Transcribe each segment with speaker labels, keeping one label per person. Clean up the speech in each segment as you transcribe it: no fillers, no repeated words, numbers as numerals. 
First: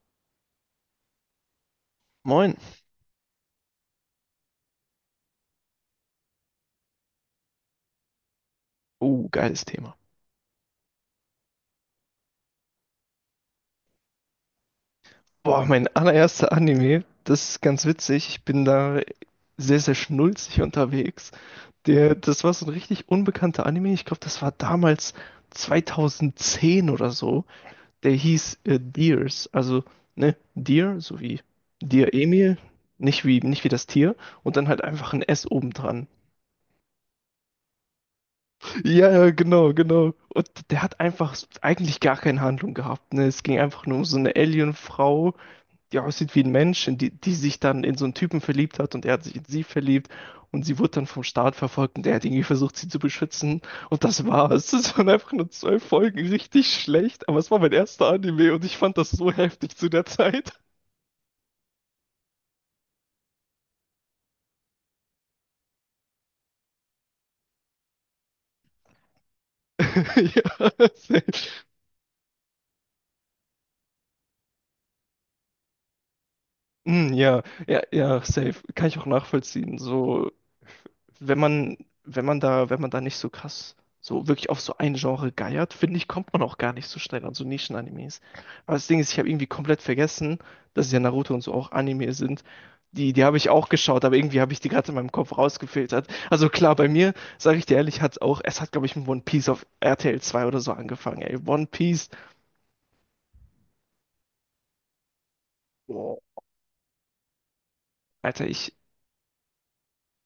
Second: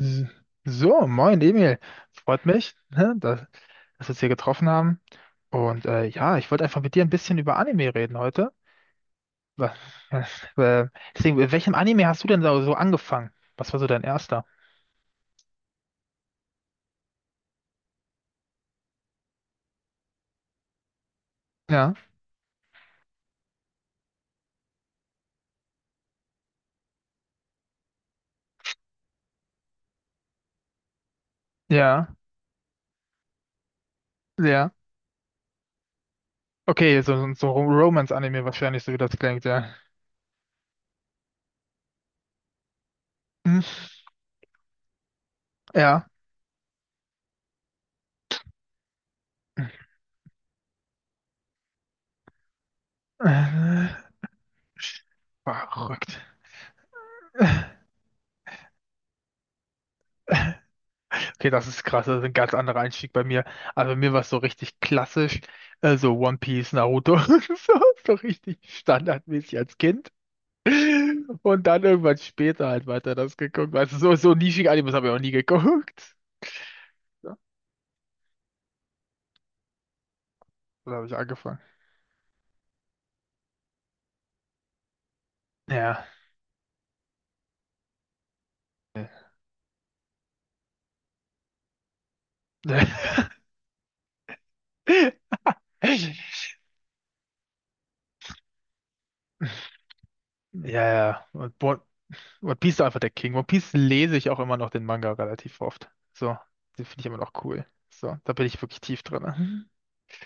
Speaker 1: S- So, moin Emil. Freut
Speaker 2: Moin.
Speaker 1: mich, ne, dass wir uns hier getroffen haben. Und ja, ich wollte einfach mit dir ein bisschen über Anime reden heute.
Speaker 2: Oh, geiles
Speaker 1: Wa-
Speaker 2: Thema.
Speaker 1: ja, Äh, deswegen, mit welchem Anime hast du denn so angefangen? Was war so dein erster?
Speaker 2: Boah, mein allererster Anime, das ist ganz witzig. Ich bin da sehr, sehr schnulzig unterwegs.
Speaker 1: Ja,
Speaker 2: Das war so ein richtig unbekannter Anime. Ich glaube, das war damals 2010 oder so. Der hieß Deers. Also, ne, Dear, so wie
Speaker 1: ja,
Speaker 2: Dear Emil. Nicht wie das Tier. Und dann
Speaker 1: ja.
Speaker 2: halt einfach ein S obendran.
Speaker 1: Okay, so Romance-Anime wahrscheinlich, so wie das
Speaker 2: Ja, ja,
Speaker 1: klingt, ja.
Speaker 2: genau, genau. Und der hat einfach eigentlich gar keine Handlung gehabt. Ne? Es ging
Speaker 1: Hm,
Speaker 2: einfach nur um so eine Alien-Frau, die
Speaker 1: ja.
Speaker 2: aussieht wie ein Mensch, die sich dann in so einen Typen verliebt hat und er hat sich in sie verliebt und sie wurde dann vom Staat verfolgt und der hat irgendwie versucht, sie zu beschützen, und
Speaker 1: Äh,
Speaker 2: das war's. Das waren einfach nur 12 Folgen,
Speaker 1: verrückt.
Speaker 2: richtig schlecht, aber es war mein erster Anime und ich fand das so heftig zu der Zeit.
Speaker 1: Okay, das ist krass, das ist ein ganz anderer Einstieg bei mir. Also bei mir war es so richtig klassisch, so One Piece, Naruto, so, so richtig standardmäßig als Kind.
Speaker 2: Ja, safe.
Speaker 1: Und dann irgendwann später halt weiter das geguckt. Weißt du, so nischige Animes habe ich auch nie geguckt.
Speaker 2: Mm,
Speaker 1: Ja,
Speaker 2: ja, ja, ja, safe. Kann ich auch nachvollziehen. So,
Speaker 1: da habe ich
Speaker 2: wenn
Speaker 1: angefangen.
Speaker 2: man, wenn man da nicht so krass so wirklich auf so ein Genre geiert, finde
Speaker 1: Ja.
Speaker 2: ich, kommt man auch gar nicht so schnell an so Nischen-Animes. Aber das Ding ist, ich habe irgendwie komplett vergessen, dass ja Naruto und so auch Anime sind. Die habe ich auch geschaut, aber irgendwie habe ich die gerade in meinem Kopf rausgefiltert. Also klar, bei mir, sage ich dir ehrlich, es hat, glaube ich, mit One Piece auf RTL 2 oder so
Speaker 1: Ja,
Speaker 2: angefangen,
Speaker 1: ja.
Speaker 2: ey.
Speaker 1: Und
Speaker 2: One
Speaker 1: One,
Speaker 2: Piece.
Speaker 1: One Piece ist einfach der King. One Piece lese ich auch immer noch den Manga relativ oft.
Speaker 2: Boah,
Speaker 1: So, den finde ich immer noch cool. So, da bin
Speaker 2: Alter,
Speaker 1: ich wirklich tief drin.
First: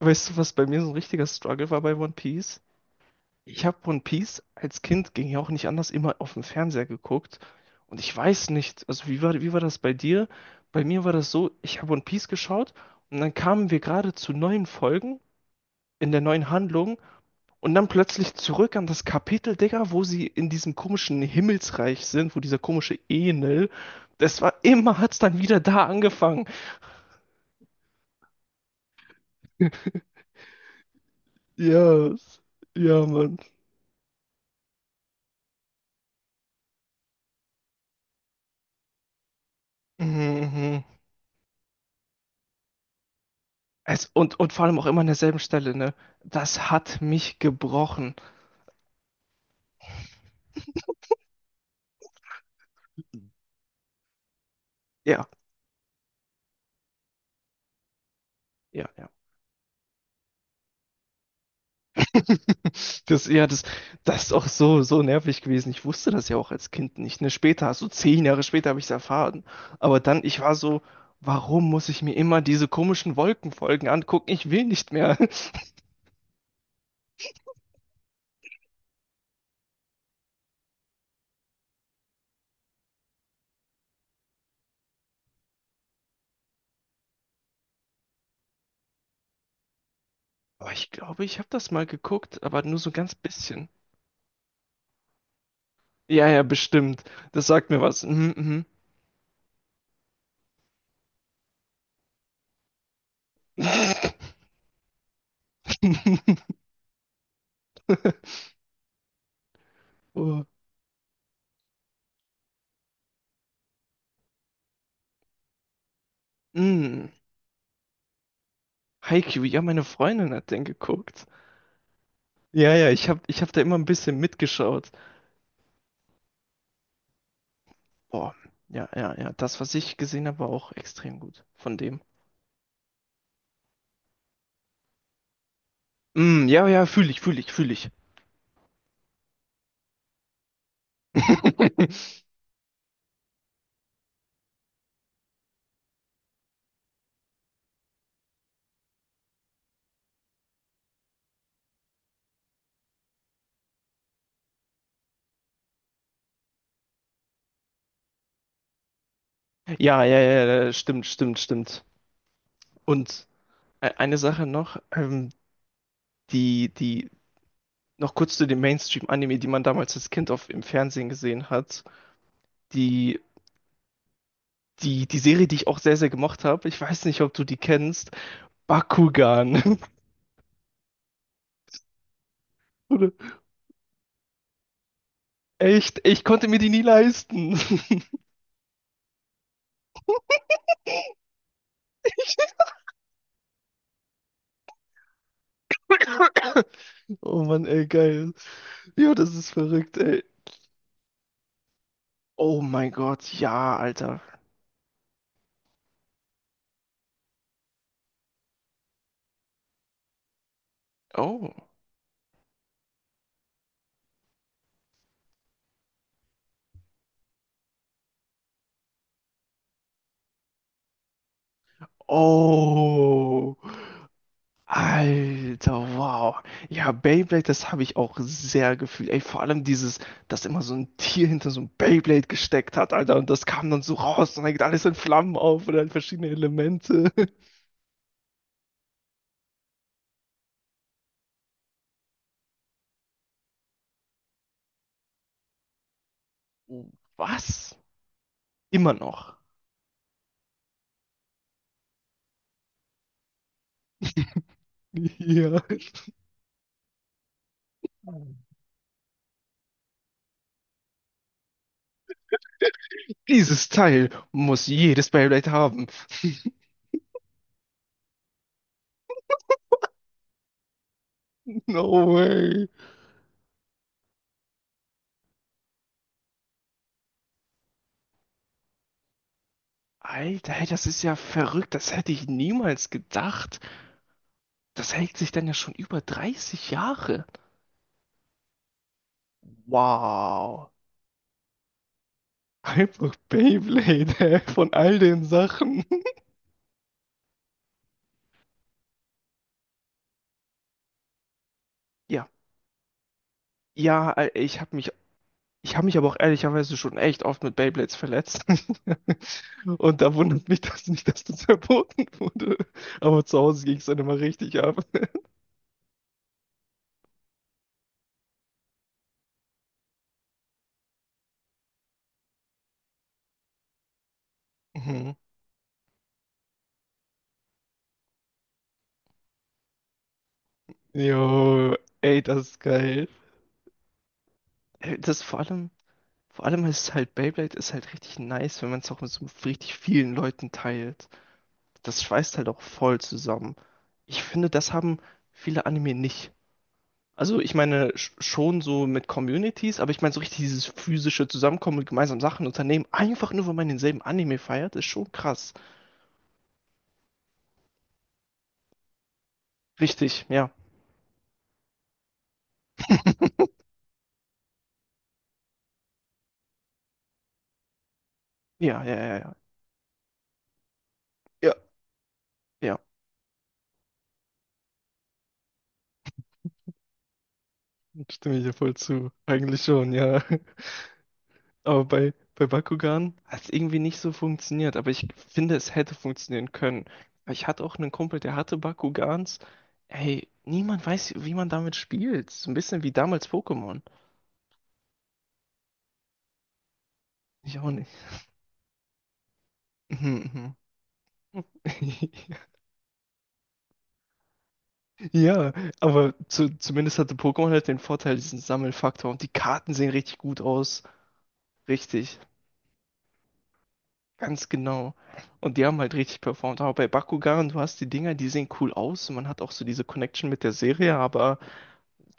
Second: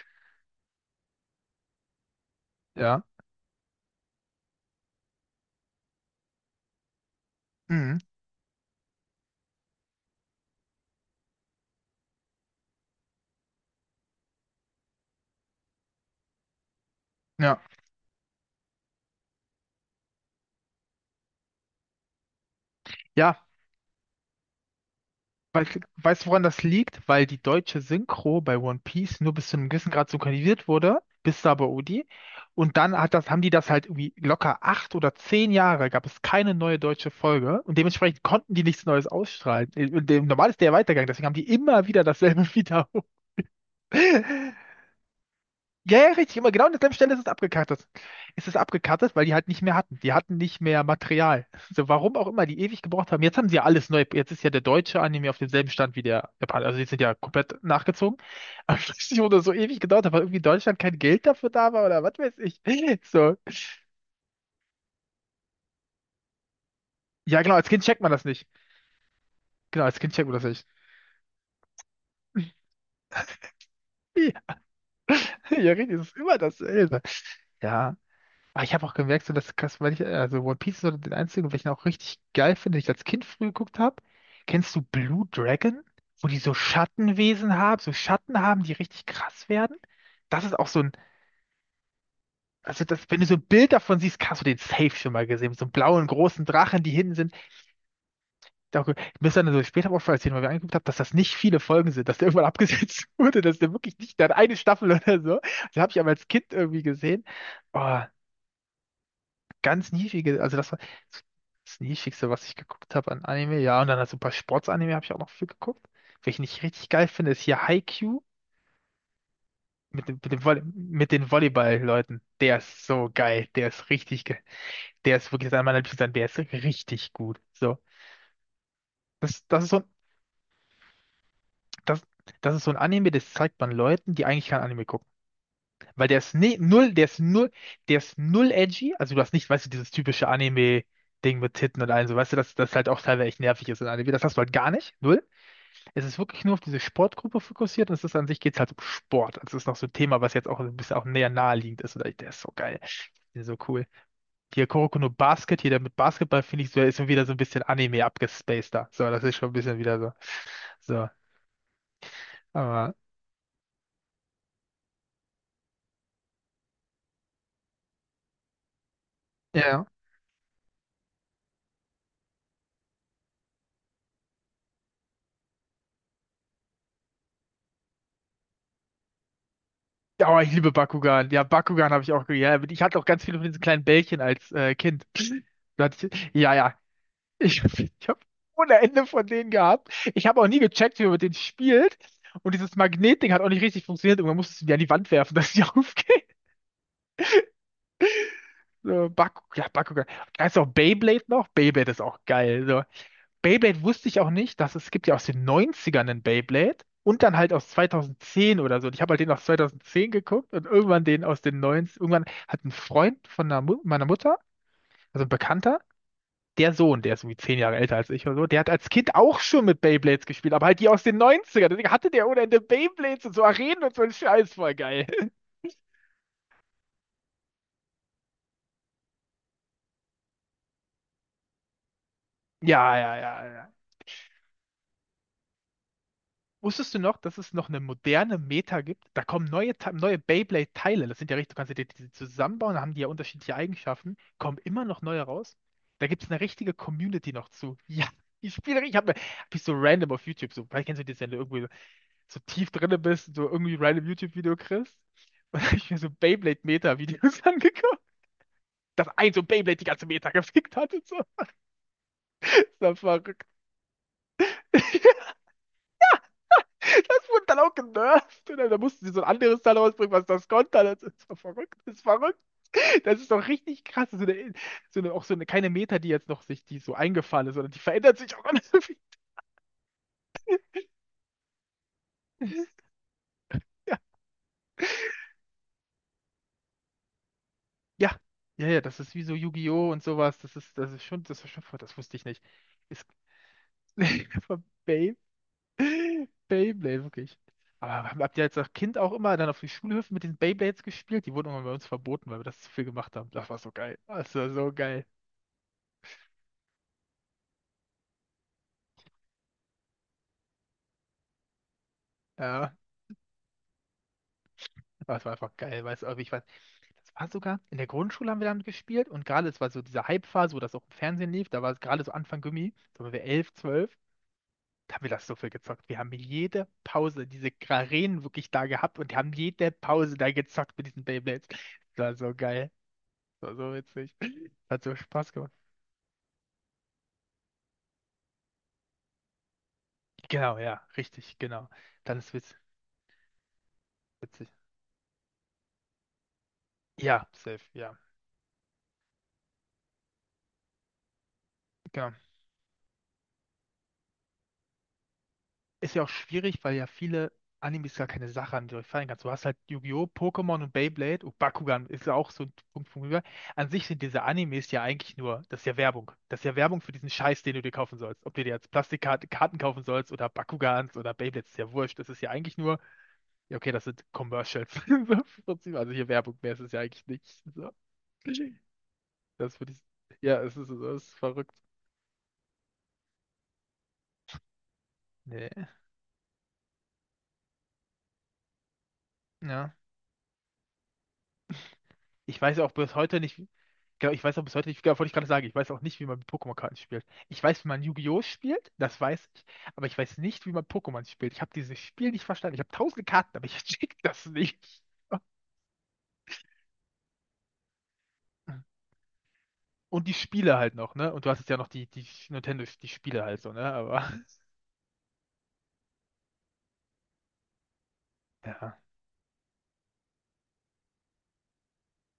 Speaker 2: weißt du, was bei mir so ein richtiger Struggle war bei One Piece?
Speaker 1: Ja.
Speaker 2: Ich habe One Piece als Kind, ging ja auch nicht anders, immer auf dem Fernseher geguckt.
Speaker 1: Mhm.
Speaker 2: Und ich weiß nicht, also wie war das bei dir? Bei mir war das so, ich habe One Piece geschaut und dann kamen wir gerade zu neuen Folgen in der neuen Handlung
Speaker 1: Ja.
Speaker 2: und dann plötzlich zurück an das Kapitel, Digga, wo sie in diesem komischen Himmelsreich sind, wo dieser komische
Speaker 1: Ja,
Speaker 2: Enel, hat's dann wieder
Speaker 1: weil,
Speaker 2: da
Speaker 1: weißt du, woran
Speaker 2: angefangen.
Speaker 1: das liegt? Weil die deutsche Synchro bei One Piece nur bis zu einem gewissen Grad synchronisiert wurde, bis Sabaody.
Speaker 2: Yes,
Speaker 1: Und dann
Speaker 2: ja,
Speaker 1: hat das,
Speaker 2: Mann.
Speaker 1: haben die das halt irgendwie locker 8 oder 10 Jahre, gab es keine neue deutsche Folge. Und dementsprechend konnten die nichts Neues ausstrahlen.
Speaker 2: Mhm.
Speaker 1: Normal ist der
Speaker 2: Mhm.
Speaker 1: Weitergang, deswegen haben die immer wieder dasselbe wiederholt.
Speaker 2: Und vor allem auch immer an derselben Stelle, ne?
Speaker 1: Ja, ja, richtig, immer genau
Speaker 2: Das
Speaker 1: an derselben
Speaker 2: hat
Speaker 1: Stelle ist es
Speaker 2: mich
Speaker 1: abgekattet.
Speaker 2: gebrochen.
Speaker 1: Es ist abgekattet, weil die halt nicht mehr hatten. Die hatten nicht mehr Material. So, warum auch immer, die ewig gebraucht haben. Jetzt haben sie ja alles neu. Jetzt ist ja der deutsche
Speaker 2: Ja,
Speaker 1: Anime auf demselben Stand wie der Japaner. Also die sind ja komplett nachgezogen. Aber ich
Speaker 2: ja,
Speaker 1: weiß
Speaker 2: ja.
Speaker 1: nicht, wo das so ewig gedauert hat, weil irgendwie in Deutschland kein Geld dafür da war oder was weiß ich. So.
Speaker 2: Ja, das ist auch so, so nervig gewesen. Ich wusste das ja auch als Kind nicht. Ne?
Speaker 1: Ja, genau, als
Speaker 2: Später,
Speaker 1: Kind
Speaker 2: so
Speaker 1: checkt man das
Speaker 2: 10 Jahre
Speaker 1: nicht.
Speaker 2: später habe ich es erfahren.
Speaker 1: Genau, als
Speaker 2: Aber
Speaker 1: Kind
Speaker 2: dann,
Speaker 1: checkt man
Speaker 2: ich
Speaker 1: das
Speaker 2: war
Speaker 1: nicht.
Speaker 2: so, warum muss ich mir immer diese komischen Wolkenfolgen angucken? Ich will nicht mehr.
Speaker 1: Ja, richtig, es ist immer dasselbe. Ja. Aber ich habe auch gemerkt, so dass krass, weil ich, also One Piece ist so den einzigen, welchen ich auch richtig geil finde, den ich als Kind früh geguckt habe. Kennst du Blue Dragon? Wo die so Schattenwesen haben, so Schatten haben, die richtig krass werden? Das ist auch
Speaker 2: Aber
Speaker 1: so
Speaker 2: ich
Speaker 1: ein,
Speaker 2: glaube, ich habe das mal geguckt, aber nur
Speaker 1: also
Speaker 2: so
Speaker 1: das,
Speaker 2: ganz
Speaker 1: wenn du so ein
Speaker 2: bisschen.
Speaker 1: Bild davon siehst, hast du den safe schon mal gesehen, mit so einem blauen
Speaker 2: Ja, ja,
Speaker 1: großen Drachen, die
Speaker 2: bestimmt.
Speaker 1: hinten sind.
Speaker 2: Das sagt mir was. Mhm,
Speaker 1: Ich dachte, mir ist dann so später auch erzählen, weil wir angeguckt haben, dass das nicht viele Folgen sind, dass der irgendwann abgesetzt wurde, dass der wirklich
Speaker 2: mhm.
Speaker 1: nicht, der hat eine Staffel oder so. Das habe ich aber als Kind irgendwie gesehen. Oh. Ganz niedrige,
Speaker 2: Oh.
Speaker 1: also das war das niedrigste, was ich geguckt habe an Anime. Ja, und dann halt so ein paar Sportsanime habe ich auch noch viel geguckt. Welchen ich richtig geil
Speaker 2: Mm.
Speaker 1: finde, ist hier Haikyuu
Speaker 2: Haikyuu, ja, meine
Speaker 1: mit dem, mit
Speaker 2: Freundin
Speaker 1: dem
Speaker 2: hat
Speaker 1: Volley-
Speaker 2: den
Speaker 1: mit
Speaker 2: geguckt.
Speaker 1: den Volleyball-Leuten. Der
Speaker 2: Ja,
Speaker 1: ist
Speaker 2: ja, ich
Speaker 1: so
Speaker 2: habe ich
Speaker 1: geil.
Speaker 2: hab da
Speaker 1: Der
Speaker 2: immer ein
Speaker 1: ist
Speaker 2: bisschen
Speaker 1: richtig geil.
Speaker 2: mitgeschaut.
Speaker 1: Der ist wirklich einer meiner Lieblings, der ist richtig gut. So.
Speaker 2: Boah, ja, ja, ja.
Speaker 1: Das,
Speaker 2: Das,
Speaker 1: das ist
Speaker 2: was
Speaker 1: so ein,
Speaker 2: ich gesehen habe, war auch extrem gut von dem.
Speaker 1: das, das ist so ein Anime, das zeigt man Leuten, die eigentlich kein Anime gucken. Weil der ist
Speaker 2: Mm,
Speaker 1: ne,
Speaker 2: ja, ja,
Speaker 1: null, der
Speaker 2: fühle
Speaker 1: ist
Speaker 2: ich, fühle
Speaker 1: null,
Speaker 2: ich, fühle ich.
Speaker 1: der ist null edgy. Also du hast nicht, weißt du, dieses typische Anime-Ding mit Titten und allem, so weißt du, dass das halt auch teilweise echt nervig ist in Anime. Das hast du halt gar nicht. Null. Es ist wirklich nur auf diese Sportgruppe fokussiert und es ist an sich geht's halt um Sport. Also es ist noch so ein Thema, was jetzt auch ein bisschen auch näher naheliegend ist. Der ist so geil. Der ist so cool. Hier Kuroko no Basket, hier der mit Basketball, finde ich, so, ist schon wieder so ein bisschen Anime abgespaceder. So, das ist schon ein bisschen wieder
Speaker 2: Ja,
Speaker 1: so.
Speaker 2: ja, ja, ja, stimmt,
Speaker 1: So.
Speaker 2: stimmt, stimmt.
Speaker 1: Aber.
Speaker 2: Und eine Sache noch, die, die, noch kurz zu dem Mainstream-Anime, die man
Speaker 1: Ja.
Speaker 2: damals als Kind im Fernsehen gesehen hat. Die, die Serie, die ich auch sehr, sehr gemocht habe, ich weiß nicht, ob du die kennst, Bakugan.
Speaker 1: Ja, oh, ich liebe Bakugan. Ja, Bakugan habe ich auch. Ja, ich hatte auch ganz viele von diesen kleinen Bällchen als Kind. Da
Speaker 2: Echt,
Speaker 1: hatte
Speaker 2: ich
Speaker 1: ich,
Speaker 2: konnte
Speaker 1: ja,
Speaker 2: mir die
Speaker 1: ja.
Speaker 2: nie leisten.
Speaker 1: Ich, ich habe ohne Ende von denen gehabt. Ich habe auch nie gecheckt, wie man mit denen spielt. Und dieses Magnetding hat auch nicht richtig funktioniert. Irgendwann musstest du die an die Wand werfen, dass sie aufgeht.
Speaker 2: Oh Mann, ey, geil.
Speaker 1: So,
Speaker 2: Ja, das ist verrückt,
Speaker 1: Bakugan.
Speaker 2: ey.
Speaker 1: Da ist auch Beyblade noch. Beyblade ist auch
Speaker 2: Oh
Speaker 1: geil. So.
Speaker 2: mein Gott, ja,
Speaker 1: Beyblade wusste ich
Speaker 2: Alter.
Speaker 1: auch nicht, dass es gibt ja aus den Neunzigern einen Beyblade und dann halt aus 2010 oder so. Und ich habe halt den aus 2010 geguckt und irgendwann den aus
Speaker 2: Oh.
Speaker 1: den 90 Irgendwann hat ein Freund von einer Mu meiner Mutter, also ein Bekannter, der Sohn, der ist irgendwie 10 Jahre älter als ich oder so, der hat als Kind auch schon mit Beyblades gespielt, aber halt die aus den Neunzigern. Ern Deswegen hatte der ohne Ende Beyblades und so
Speaker 2: Oh.
Speaker 1: Arenen und so ein Scheiß, voll geil.
Speaker 2: Alter, wow. Ja, Beyblade, das habe ich auch sehr gefühlt. Ey, vor allem dieses, dass immer so ein Tier hinter so ein Beyblade gesteckt hat,
Speaker 1: Ja, ja,
Speaker 2: Alter. Und
Speaker 1: ja,
Speaker 2: das kam
Speaker 1: ja.
Speaker 2: dann so raus und dann geht alles in Flammen auf oder halt verschiedene
Speaker 1: Wusstest du
Speaker 2: Elemente.
Speaker 1: noch, dass es noch eine moderne Meta gibt? Da kommen neue Beyblade-Teile. Das sind ja richtig, du kannst ja die zusammenbauen, da haben die ja unterschiedliche Eigenschaften. Kommen immer noch neue raus. Da gibt es eine richtige Community noch zu.
Speaker 2: Was?
Speaker 1: Ja, ich spiele,
Speaker 2: Immer
Speaker 1: ich habe
Speaker 2: noch.
Speaker 1: hab ich so random auf YouTube, so, vielleicht kennst du das, wenn du irgendwie so tief drinne bist, und so irgendwie random YouTube-Video kriegst. Und da habe ich mir so Beyblade-Meta-Videos angeguckt.
Speaker 2: Ja.
Speaker 1: Dass ein so Beyblade die ganze Meta gefickt hat und so. Ist doch verrückt.
Speaker 2: Dieses Teil muss jedes Beyblade haben.
Speaker 1: Das wurde dann auch genervt. Und dann, da mussten sie so ein anderes Teil rausbringen, was das konnte. Das ist so
Speaker 2: No
Speaker 1: verrückt.
Speaker 2: way.
Speaker 1: Das ist doch richtig krass. Auch so eine, keine Meta, die jetzt noch sich, die so eingefallen ist, sondern die verändert sich auch ganz viel.
Speaker 2: Alter, ey, das ist ja verrückt. Das hätte ich niemals gedacht.
Speaker 1: Ja,
Speaker 2: Das hält sich dann ja schon über 30 Jahre.
Speaker 1: ja, ja, ja, das ist wie so Yu-Gi-Oh! Und sowas.
Speaker 2: Wow.
Speaker 1: Das ist schon, voll- Das wusste ich nicht. Ist,
Speaker 2: Einfach Beyblade, ey,
Speaker 1: von
Speaker 2: von all
Speaker 1: Bey,
Speaker 2: den Sachen.
Speaker 1: Beyblade, wirklich. Aber habt ihr als Kind auch immer dann auf den Schulhöfen mit den Beyblades gespielt? Die wurden immer bei uns
Speaker 2: Ja,
Speaker 1: verboten, weil wir das zu viel gemacht haben. Das war so geil.
Speaker 2: ja,
Speaker 1: Das war
Speaker 2: ich
Speaker 1: so
Speaker 2: habe mich,
Speaker 1: geil.
Speaker 2: ich habe mich aber auch ehrlicherweise schon echt oft mit Beyblades verletzt. Und da wundert mich das nicht, dass das verboten wurde.
Speaker 1: Ja.
Speaker 2: Aber zu Hause ging es dann immer richtig ab.
Speaker 1: Aber es war einfach geil, weißt du, aber ich weiß, das war sogar, in der Grundschule haben wir damit gespielt und gerade, es war so diese Hype-Phase, wo das auch im Fernsehen lief, da war es gerade so Anfang Gummi, da waren wir 11 12 da haben wir
Speaker 2: Mhm.
Speaker 1: das so viel gezockt. Wir haben jede Pause diese Arenen wirklich da gehabt und haben jede Pause da gezockt mit diesen Beyblades.
Speaker 2: Jo,
Speaker 1: Das war
Speaker 2: ey,
Speaker 1: so
Speaker 2: das ist
Speaker 1: geil,
Speaker 2: geil.
Speaker 1: das war so witzig, das hat so
Speaker 2: Ey,
Speaker 1: Spaß gemacht.
Speaker 2: vor allem ist halt, Beyblade ist halt richtig nice, wenn man es auch mit so richtig vielen Leuten
Speaker 1: Genau, ja,
Speaker 2: teilt.
Speaker 1: richtig, genau.
Speaker 2: Das
Speaker 1: Dann ist
Speaker 2: schweißt halt
Speaker 1: witz,
Speaker 2: auch voll zusammen. Ich
Speaker 1: witzig.
Speaker 2: finde, das haben viele Anime nicht.
Speaker 1: Ja,
Speaker 2: Also ich
Speaker 1: safe,
Speaker 2: meine
Speaker 1: ja,
Speaker 2: schon so mit Communities, aber ich meine so richtig dieses physische Zusammenkommen und
Speaker 1: genau.
Speaker 2: gemeinsam Sachen unternehmen, einfach nur weil man denselben Anime feiert, ist schon krass.
Speaker 1: Ist ja auch schwierig, weil ja viele Animes gar keine Sache an die du fallen kannst. Du hast halt Yu-Gi-Oh!,
Speaker 2: Richtig, ja.
Speaker 1: Pokémon und Beyblade und Bakugan ist ja auch so ein Punkt von rüber. An sich sind diese Animes ja eigentlich nur, das ist ja Werbung. Das ist ja Werbung für diesen Scheiß, den du dir kaufen sollst. Ob du dir jetzt
Speaker 2: Ja, ja, ja, ja.
Speaker 1: Plastikkarten kaufen sollst oder Bakugans oder Beyblades,
Speaker 2: Ja,
Speaker 1: ist ja wurscht. Das ist ja eigentlich
Speaker 2: ja.
Speaker 1: nur, ja okay, das sind Commercials. So, im Prinzip. Also hier Werbung mehr ist es ja eigentlich nicht. So.
Speaker 2: Stimme ich dir voll zu.
Speaker 1: Das
Speaker 2: Eigentlich
Speaker 1: würde ich,
Speaker 2: schon, ja.
Speaker 1: ja, es ist verrückt.
Speaker 2: Aber bei Bakugan hat es irgendwie nicht so funktioniert. Aber ich
Speaker 1: Nee.
Speaker 2: finde, es hätte funktionieren können. Weil ich hatte auch einen Kumpel, der hatte Bakugans.
Speaker 1: Ja.
Speaker 2: Ey, niemand weiß, wie man damit spielt.
Speaker 1: Ich
Speaker 2: So ein
Speaker 1: weiß auch
Speaker 2: bisschen wie
Speaker 1: bis heute
Speaker 2: damals
Speaker 1: nicht, wie-
Speaker 2: Pokémon.
Speaker 1: genau, ich weiß auch bis heute nicht, genau, wollte ich gerade sagen, ich weiß auch nicht, wie man mit Pokémon-Karten spielt. Ich
Speaker 2: Ich
Speaker 1: weiß, wie
Speaker 2: auch
Speaker 1: man
Speaker 2: nicht.
Speaker 1: Yu-Gi-Oh! Spielt, das weiß ich, aber ich weiß nicht, wie
Speaker 2: Mhm,
Speaker 1: man Pokémon spielt.
Speaker 2: mhm.
Speaker 1: Ich habe dieses Spiel nicht verstanden. Ich habe tausende Karten, aber ich check das nicht.
Speaker 2: Ja, aber zumindest hatte Pokémon halt den Vorteil, diesen Sammelfaktor. Und die Karten sehen
Speaker 1: Und die
Speaker 2: richtig gut
Speaker 1: Spiele halt
Speaker 2: aus.
Speaker 1: noch, ne? Und du hast jetzt ja noch die
Speaker 2: Richtig,
Speaker 1: Nintendo, die Spiele halt so, ne? Aber
Speaker 2: ganz genau. Und die haben halt richtig performt. Aber bei Bakugan, du hast die Dinger, die sehen cool
Speaker 1: ja,
Speaker 2: aus. Und man hat auch so diese Connection mit der Serie, aber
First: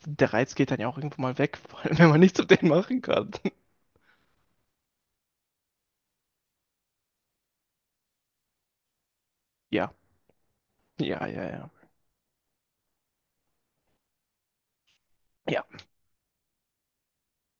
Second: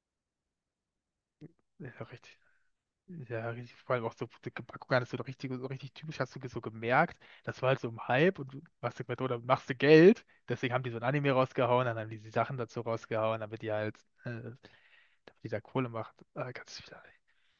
Speaker 2: der Reiz geht dann ja auch irgendwo mal weg, vor allem
Speaker 1: ist
Speaker 2: wenn
Speaker 1: auch
Speaker 2: man
Speaker 1: richtig.
Speaker 2: nichts mit denen machen kann.
Speaker 1: Ja, richtig, vor allem auch so dicke Packung hattest du doch richtig, so richtig typisch, hast du so gemerkt, das war halt so im Hype und du machst du oder machst du
Speaker 2: Ja,
Speaker 1: Geld, deswegen haben die so ein
Speaker 2: ja,
Speaker 1: Anime
Speaker 2: ja, ja.
Speaker 1: rausgehauen, dann haben die die Sachen dazu rausgehauen, damit die halt, damit die da
Speaker 2: Ja,
Speaker 1: Kohle macht. Ganz viel.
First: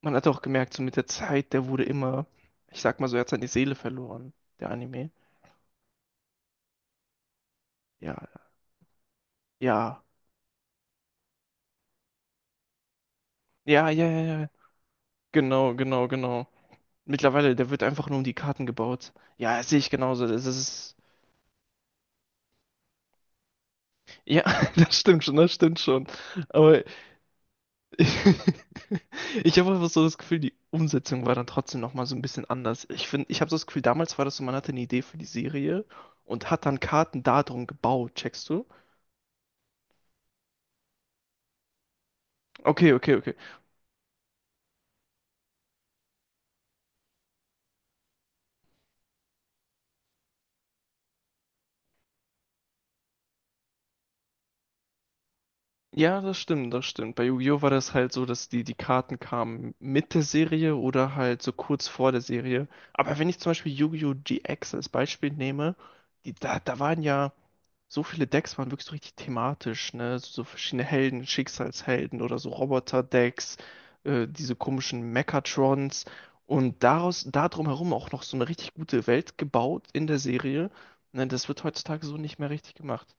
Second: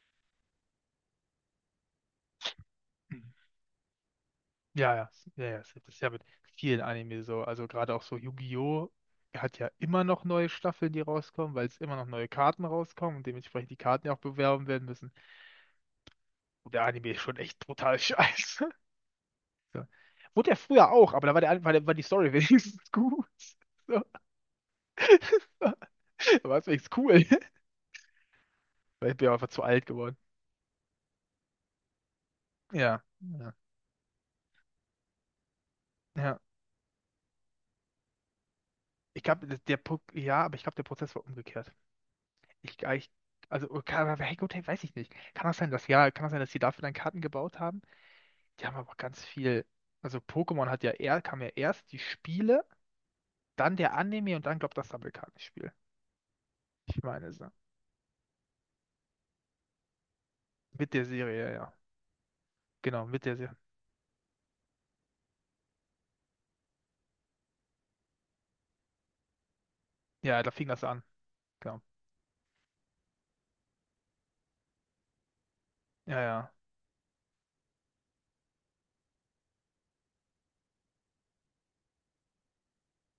Speaker 2: man hat auch gemerkt, so mit der Zeit, der wurde immer, ich sag mal so,
Speaker 1: Mhm.
Speaker 2: er hat seine Seele verloren, der
Speaker 1: Ja, ja,
Speaker 2: Anime.
Speaker 1: ja, ja, das ist ja mit vielen Anime so, also gerade auch
Speaker 2: Ja,
Speaker 1: so Yu-Gi-Oh! Hat ja
Speaker 2: ja,
Speaker 1: immer noch neue Staffeln, die rauskommen, weil es immer noch neue Karten rauskommen und dementsprechend die
Speaker 2: ja,
Speaker 1: Karten
Speaker 2: ja,
Speaker 1: ja auch
Speaker 2: ja, ja.
Speaker 1: bewerben werden müssen.
Speaker 2: Genau, genau, genau.
Speaker 1: Und der Anime ist schon
Speaker 2: Mittlerweile,
Speaker 1: echt
Speaker 2: der wird
Speaker 1: brutal
Speaker 2: einfach nur um die Karten
Speaker 1: scheiße.
Speaker 2: gebaut. Ja, das sehe
Speaker 1: So.
Speaker 2: ich genauso. Das
Speaker 1: Wurde er früher
Speaker 2: ist,
Speaker 1: auch, aber da war die Story wenigstens gut. So.
Speaker 2: ja, das stimmt schon, das stimmt schon.
Speaker 1: Da war es
Speaker 2: Aber
Speaker 1: wenigstens cool. Weil ich bin ja einfach
Speaker 2: ich
Speaker 1: zu
Speaker 2: habe
Speaker 1: alt
Speaker 2: einfach so
Speaker 1: geworden.
Speaker 2: das Gefühl, die Umsetzung war dann trotzdem nochmal so ein bisschen anders.
Speaker 1: Ja,
Speaker 2: Ich finde, ich habe
Speaker 1: ja,
Speaker 2: so das Gefühl, damals war das so, man hatte eine Idee für die Serie
Speaker 1: ja.
Speaker 2: und hat dann Karten darum gebaut, checkst du?
Speaker 1: Ich glaube, der Prozess war umgekehrt. Ich,
Speaker 2: Okay,
Speaker 1: ich
Speaker 2: okay, okay.
Speaker 1: also, kann, hey, gut, hey, weiß ich nicht. Kann das sein, dass die dafür dann Karten gebaut haben? Die haben aber ganz viel. Also Pokémon hat ja eher, kam ja erst die Spiele, dann der Anime und dann, glaube das Sammelkartenspiel.
Speaker 2: Ja, das stimmt, das
Speaker 1: Ich
Speaker 2: stimmt. Bei
Speaker 1: meine so.
Speaker 2: Yu-Gi-Oh! War das halt so, dass die Karten kamen mit der Serie
Speaker 1: Mit der
Speaker 2: oder halt
Speaker 1: Serie, ja.
Speaker 2: so
Speaker 1: Ja.
Speaker 2: kurz vor der Serie.
Speaker 1: Genau,
Speaker 2: Aber
Speaker 1: mit
Speaker 2: wenn
Speaker 1: der
Speaker 2: ich zum
Speaker 1: Serie.
Speaker 2: Beispiel Yu-Gi-Oh! GX als Beispiel nehme, da waren ja. So viele Decks waren wirklich so richtig thematisch, ne? So
Speaker 1: Ja,
Speaker 2: so
Speaker 1: da fing das
Speaker 2: verschiedene
Speaker 1: an.
Speaker 2: Helden,
Speaker 1: Genau.
Speaker 2: Schicksalshelden oder so Roboter-Decks, diese komischen Mechatrons
Speaker 1: Ja, ja.
Speaker 2: und da drumherum auch noch so eine richtig gute Welt gebaut in der Serie. Ne? Das wird heutzutage so nicht mehr richtig gemacht.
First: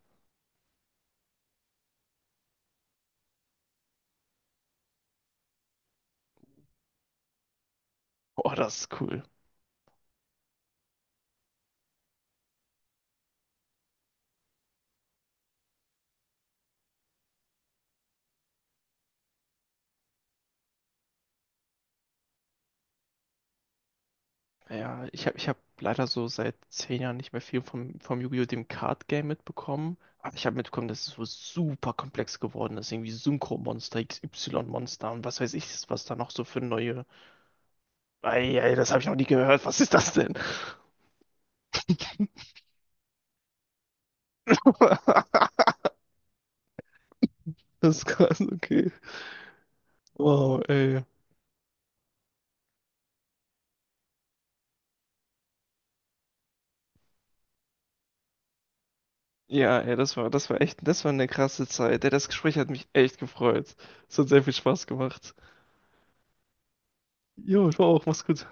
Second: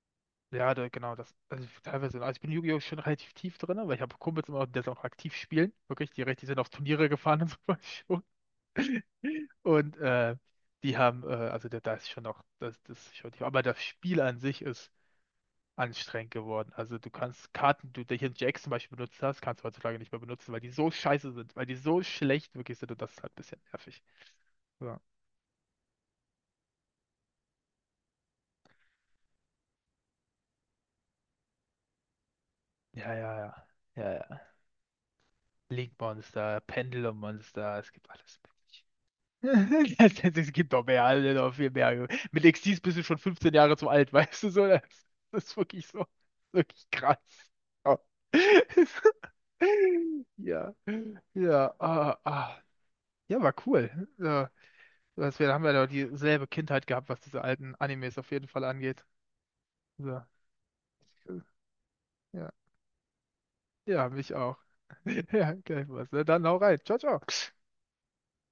Speaker 1: Ja, genau, also ich- teilweise, also ich bin in Yu-Gi-Oh! Schon relativ tief drin, ne, weil ich habe Kumpels immer, die das auch aktiv spielen, wirklich, die sind auf Turniere gefahren und sowas schon.
Speaker 2: Oh, das ist cool.
Speaker 1: Und also da ist schon noch, das ist schon tief, aber das Spiel an sich ist anstrengend geworden. Also du kannst Karten, die du hier in Jax zum Beispiel benutzt hast, kannst du heutzutage nicht mehr benutzen, weil die so scheiße sind, weil die so schlecht wirklich sind und das ist halt ein bisschen nervig. Ja,
Speaker 2: Ja, ich hab leider so seit 10 Jahren nicht mehr viel vom Yu-Gi-Oh! Dem Card Game mitbekommen. Aber ich habe mitbekommen, dass es so super komplex geworden ist. Irgendwie
Speaker 1: ja, ja, ja,
Speaker 2: Synchro-Monster,
Speaker 1: ja,
Speaker 2: x
Speaker 1: ja.
Speaker 2: y monster und was weiß ich, was da noch so
Speaker 1: Link-Monster,
Speaker 2: für neue.
Speaker 1: Pendulum-Monster, es gibt alles
Speaker 2: Ei, ei,
Speaker 1: mögliche.
Speaker 2: das habe ich noch nie gehört. Was ist das denn?
Speaker 1: Es gibt doch mehr, also noch viel mehr. Mit Xyz bist du schon 15 Jahre zu alt, weißt du so? Das ist wirklich so, wirklich krass.
Speaker 2: Das
Speaker 1: Ja,
Speaker 2: ist krass, okay. Wow,
Speaker 1: ja,
Speaker 2: ey.
Speaker 1: ja, ah, ah. Ja, war cool. Ja, was wir da haben wir doch dieselbe Kindheit gehabt, was diese alten Animes auf jeden Fall angeht.
Speaker 2: Ja, ey,
Speaker 1: So.
Speaker 2: das war echt, das war eine krasse Zeit. Ey, das
Speaker 1: Ja,
Speaker 2: Gespräch hat mich echt gefreut.
Speaker 1: ja,
Speaker 2: Es hat
Speaker 1: mich
Speaker 2: sehr viel
Speaker 1: auch.
Speaker 2: Spaß gemacht.
Speaker 1: Ja, gleich was. Ne? Dann hau rein. Ciao, ciao.
Speaker 2: Jo, mach's gut.